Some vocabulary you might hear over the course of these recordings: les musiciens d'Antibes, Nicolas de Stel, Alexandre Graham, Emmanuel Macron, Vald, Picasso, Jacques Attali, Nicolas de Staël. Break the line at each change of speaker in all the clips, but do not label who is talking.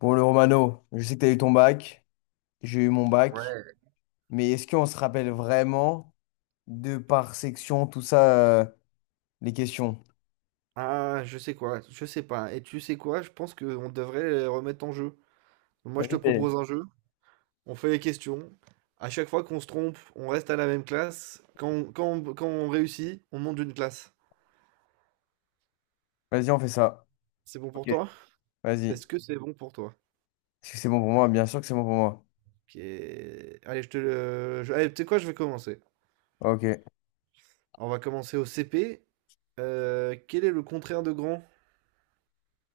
Bon, le Romano, je sais que tu as eu ton bac, j'ai eu mon bac,
Ouais.
mais est-ce qu'on se rappelle vraiment de par section, tout ça, euh, les questions?
Ah, je sais quoi, je sais pas. Et tu sais quoi, je pense qu'on devrait les remettre en jeu. Donc moi, je te
Vas-y, t'es-
propose un jeu, on fait les questions. À chaque fois qu'on se trompe, on reste à la même classe. Quand on réussit, on monte d'une classe.
Vas-y, on fait ça.
C'est bon pour
Ok.
toi?
Vas-y. Est-ce
Est-ce que c'est bon pour toi?
que c'est bon pour moi? Bien sûr que c'est bon pour moi.
Ok. Allez, je te le... je- Allez, tu sais quoi, je vais commencer.
Ok.
On va commencer au CP. Quel est le contraire de grand?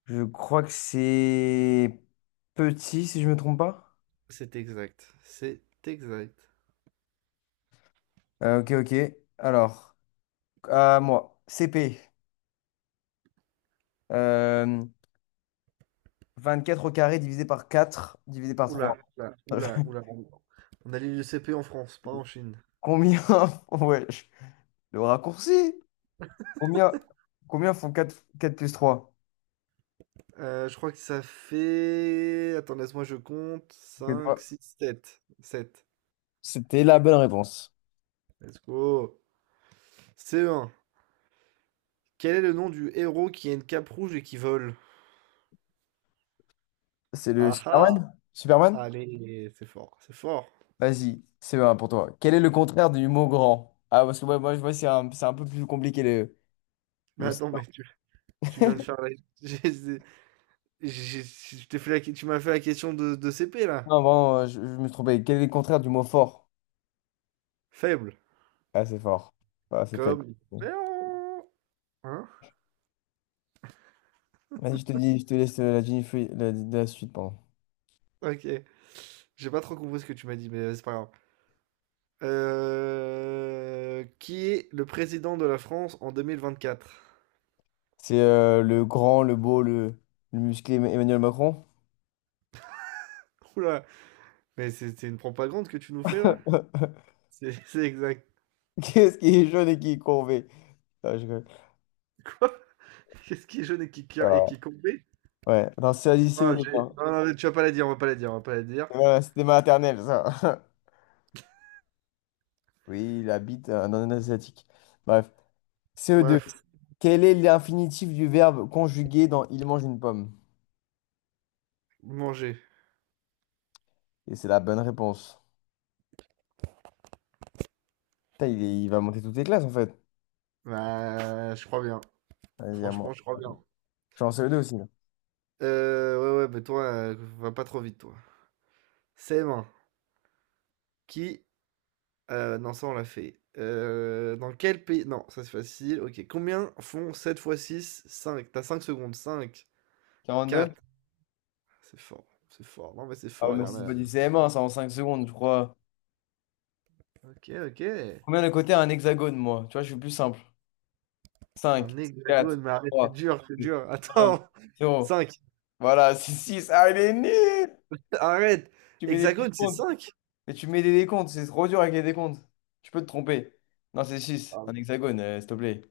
Je crois que c'est petit, si je me trompe pas.
C'est exact. C'est exact.
Ok, ok. Alors, à moi, CP. Euh, 24 au carré divisé par 4, divisé par
Oula,
3.
oula, oula, oula. On a l'île du CP en France, pas en Chine.
Combien? Ouais, le raccourci. Combien, combien font quatre plus trois.
Je crois que ça fait, attends, laisse-moi je compte cinq, six, 7, 7.
C'était la bonne réponse.
Let's go. C1. Quel est le nom du héros qui a une cape rouge et qui vole?
C'est le
Ah ah!
Superman? Superman?
Allez, c'est fort, c'est fort.
Vas-y, c'est bon pour toi. Quel est le contraire du mot grand? Ah, parce que ouais, moi, je vois, c'est un peu plus compliqué le,
Mais
le
attends, mais
Superman.
tu viens de faire la j'ai j'ai j'ai je t'ai fait la ques tu m'as fait la question de CP là.
Non, vraiment, je me suis trompé. Quel est le contraire du mot fort?
Faible,
Ah, c'est fort. Ah, c'est faible.
comme, hein?
Vas-y, je te dis, je te laisse la suite, pardon.
OK. J'ai pas trop compris ce que tu m'as dit, mais c'est pas grave. Qui est le président de la France en 2024?
C'est le grand, le beau, le musclé Emmanuel Macron.
Ouh là, mais c'est une propagande que tu nous fais là? C'est c'est exact,
Qu'est-ce qui est jaune et qui est courbé? Non, je rigole.
quoi? Qu'est-ce qui est jaune et qui et
Ah.
qui compte.
Ouais, non, c'est un lycée au
Ah, j'ai
départ.
non, non, mais tu vas pas la dire, on va pas la dire, on va pas la dire.
Voilà, c'était maternelle, ça. Oui, il habite dans un asiatique. Bref. CE2.
Bref,
Quel est l'infinitif du verbe conjugué dans il mange une pomme?
manger.
Et c'est la bonne réponse. Putain, il va monter toutes les classes, en fait.
Bah, je crois bien.
Vas-y, à moi.
Franchement, je crois bien.
Je suis en CE2 aussi, là.
Ouais, ouais, mais toi, va pas trop vite, toi. CM1, qui non, ça on l'a fait. Dans quel pays non, ça c'est facile, OK. Combien font 7 fois six? 5. T'as 5 secondes. Cinq.
42?
Quatre. C'est fort, c'est fort. Non, mais c'est
Ah, ouais,
fort, il y
mais
en
c'est
a.
pas du CM1, ça, en 5 secondes, je crois.
OK, OK.
Combien de côtés a un hexagone, moi? Tu vois, je suis plus simple.
Un
Cinq, quatre,
hexagone, mais arrête, c'est
trois,
dur, c'est
deux,
dur.
un,
Attends,
0.
cinq.
Voilà, c'est six. Ah, il est nul!
Arrête!
Tu mets des
Hexagone, c'est
décomptes.
cinq.
Mais tu mets des décomptes, c'est trop dur avec les décomptes. Tu peux te tromper. Non, c'est six,
Ah
un hexagone, s'il te plaît.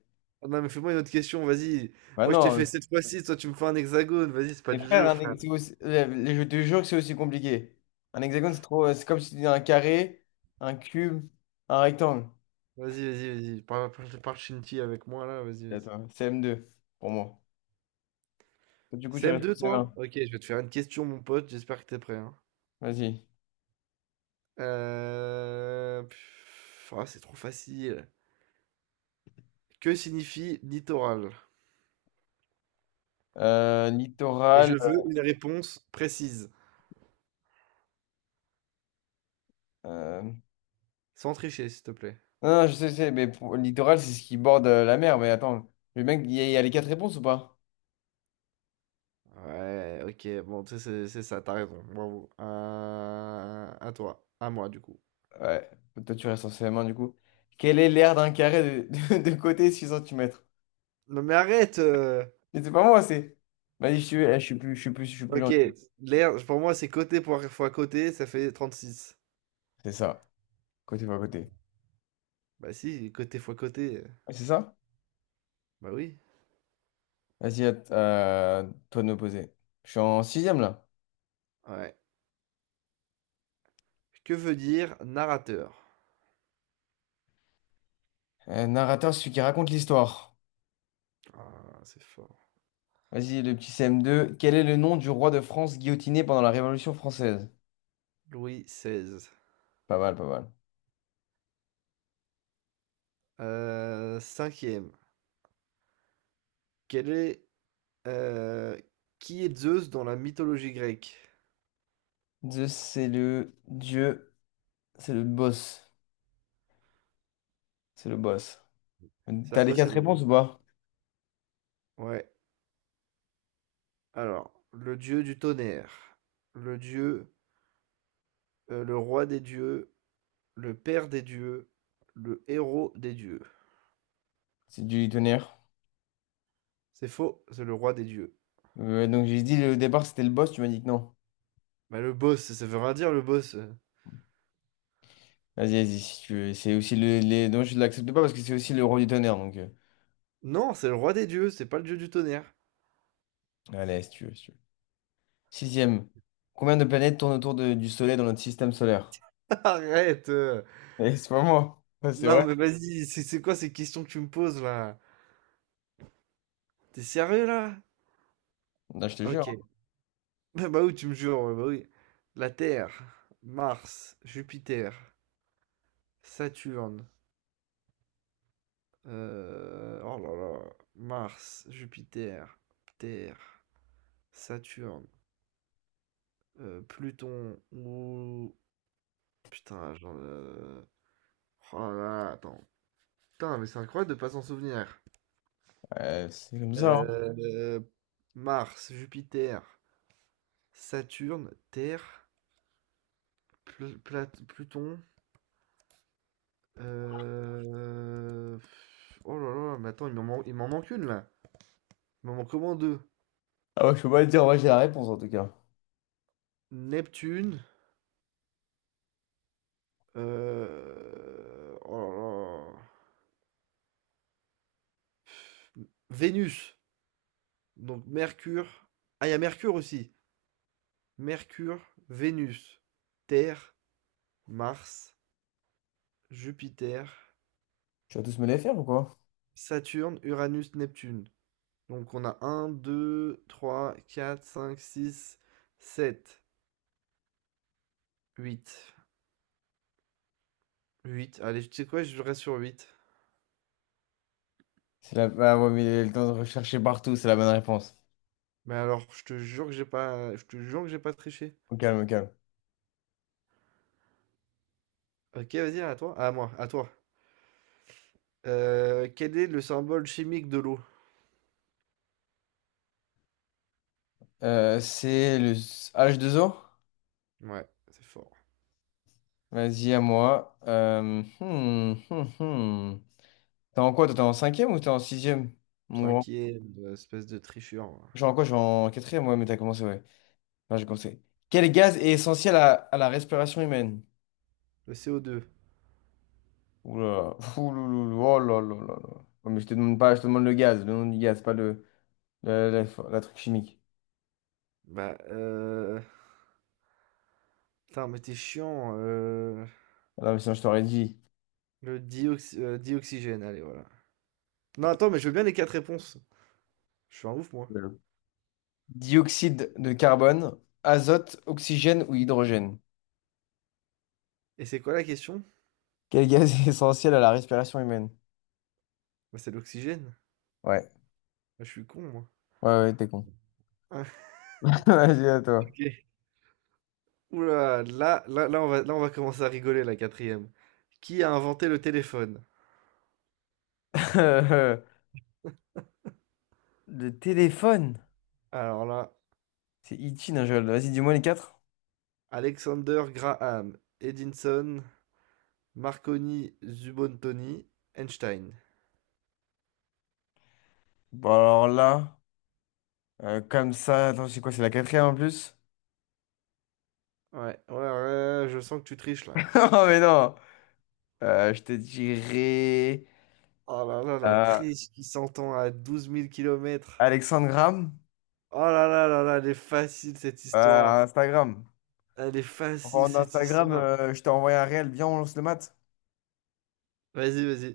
non, mais fais-moi une autre question, vas-y.
Bah
Moi, je t'ai fait
non,
7 fois 6. Toi, tu me fais un hexagone. Vas-y, c'est pas
mes
du
frères,
jeu,
un
frère.
hex- c'est aussi- je te jure que c'est aussi compliqué. Un hexagone, c'est trop. C'est comme si tu disais un carré, un cube, un rectangle.
Vas-y, vas-y, vas-y. Parle parle parle chinti avec moi là, vas-y,
C'est à
vas-y.
toi, CM2, pour moi. Du coup, tu restes au
CM2, toi?
CM1.
Ok, je vais te faire une question, mon pote. J'espère que t'es prêt, hein.
Vas-y.
Pff, ah, c'est trop facile. Que signifie littoral? Et
Littoral.
je veux une réponse précise,
euh,
sans tricher, s'il te plaît.
Non, non, je sais, littoral, c'est ce qui borde la mer. Mais attends, le mec, il y a les quatre réponses ou pas?
Ouais, ok, bon, tu sais, c'est ça, t'as raison. Bravo. À toi, à moi, du coup.
Ouais. Toi, tu restes en CM1 du coup. Quelle est l'aire d'un carré de, de, côté 6 cm?
Non, mais arrête!
Mais c'est pas moi, c'est. Vas-y, je suis plus
Ok,
gentil.
l'air, pour moi, c'est côté fois côté, ça fait 36.
C'est ça. Côté par côté.
Bah si, côté fois côté.
Ouais, c'est ça?
Bah oui.
Vas-y, toi de me poser. Je suis en sixième là.
Ouais. Que veut dire narrateur?
Narrateur, celui qui raconte l'histoire.
Ah, c'est fort.
Vas-y, le petit CM2. Quel est le nom du roi de France guillotiné pendant la Révolution française?
Louis XVI.
Pas mal, pas mal.
Cinquième. Quel est, euh, qui est Zeus dans la mythologie grecque?
Zeus, c'est le dieu, c'est le boss. C'est le boss.
C'est
T'as les
quoi? C'est
quatre
le.
réponses ou pas?
Ouais. Alors, le dieu du tonnerre, le dieu, le roi des dieux, le père des dieux, le héros des dieux.
C'est du tonnerre.
C'est faux, c'est le roi des dieux.
Donc j'ai dit au départ c'était le boss, tu m'as dit que non.
Mais le boss, ça veut rien dire le boss.
Vas-y, vas-y, si tu veux. C'est aussi le, les. Donc je l'accepte pas parce que c'est aussi le roi du tonnerre. Donc
Non, c'est le roi des dieux, c'est pas le dieu du tonnerre.
allez, si tu veux, si tu veux. Sixième. Combien de planètes tournent autour du Soleil dans notre système solaire?
Arrête!
Eh, c'est pas moi. Ouais, c'est
Non,
vrai.
mais vas-y, c'est quoi ces questions que tu me poses là? T'es sérieux là?
Non, je te jure.
OK. Bah oui, tu me jures, ouais, bah oui. La Terre, Mars, Jupiter, Saturne, oh là là, Mars, Jupiter, Terre, Saturne, Pluton ou putain, oh là là, attends. Putain, mais c'est incroyable de pas s'en souvenir.
C'est comme ça, hein.
Heu, Mars, Jupiter, Saturne, Terre, Pluton. Euh, Oh là là, mais attends, il m'en manque une là. Il m'en manque au deux.
Ah, ouais, je peux pas te dire, moi j'ai la réponse en tout cas.
Neptune. Oh là là. Vénus. Donc Mercure. Ah, il y a Mercure aussi. Mercure, Vénus, Terre, Mars, Jupiter,
Tu vas tous me les faire ou quoi?
Saturne, Uranus, Neptune. Donc on a un, deux, trois, quatre, cinq, six, sept, huit, huit. Allez, tu sais quoi, je reste sur huit.
C'est la. Ah, ouais, mais il le temps de rechercher partout, c'est la bonne réponse.
Mais alors, je te jure que j'ai pas triché.
Au calme, au calme.
OK, vas-y, à toi. À moi, à toi. Quel est le symbole chimique de l'eau?
C'est le H2O?
Ouais, c'est fort.
Vas-y, à moi. Hmm, hmm, hmm. T'es en quoi? Toi, t'es en cinquième ou t'es en sixième? Mon grand.
5e, espèce de tricheur, hein.
Je suis en quoi? Je suis en quatrième, ouais, mais t'as commencé, ouais. Enfin, j'ai commencé. Quel gaz est essentiel à la respiration humaine?
Le co deux.
Ouh là là. Ouh là là là. Oh là là là là. Ouais, mais je te demande pas, je te demande le gaz, le nom du gaz, pas le, la- la- la truc chimique.
Bah, putain, mais t'es chiant,
Ah, non, mais sinon, je t'aurais dit.
le dioxygène, allez, voilà. Non, attends, mais je veux bien les 4 réponses. Je suis un ouf, moi.
euh, Dioxyde de carbone, azote, oxygène ou hydrogène?
Et c'est quoi la question?
Quel gaz est essentiel à la respiration humaine?
Bah, c'est l'oxygène.
Ouais.
Bah, je suis con, moi.
Ouais, ouais, t'es con.
Ah,
Vas-y, à toi.
OK. Oula, là, là là, on va commencer à rigoler, la quatrième. Qui a inventé le téléphone?
Le téléphone.
Alors là,
C'est Ichi Nigel. Vas-y, dis-moi les quatre.
Alexander Graham, Edinson, Marconi, Zubontoni, Einstein.
Bon, alors là, comme ça, attends, c'est quoi? C'est la quatrième en plus?
Ouais, ouais, ouais, je sens que tu triches là.
Oh, mais non! Je te dirais
Oh là là, la
euh,
triche qui s'entend à 12 000 kilomètres.
Alexandre Graham,
Oh là là là là, elle est facile cette histoire.
Instagram.
Elle est
En parlant
facile cette
d'Instagram,
histoire.
je t'ai envoyé un réel, viens, on lance le mat.
Vas-y, vas-y.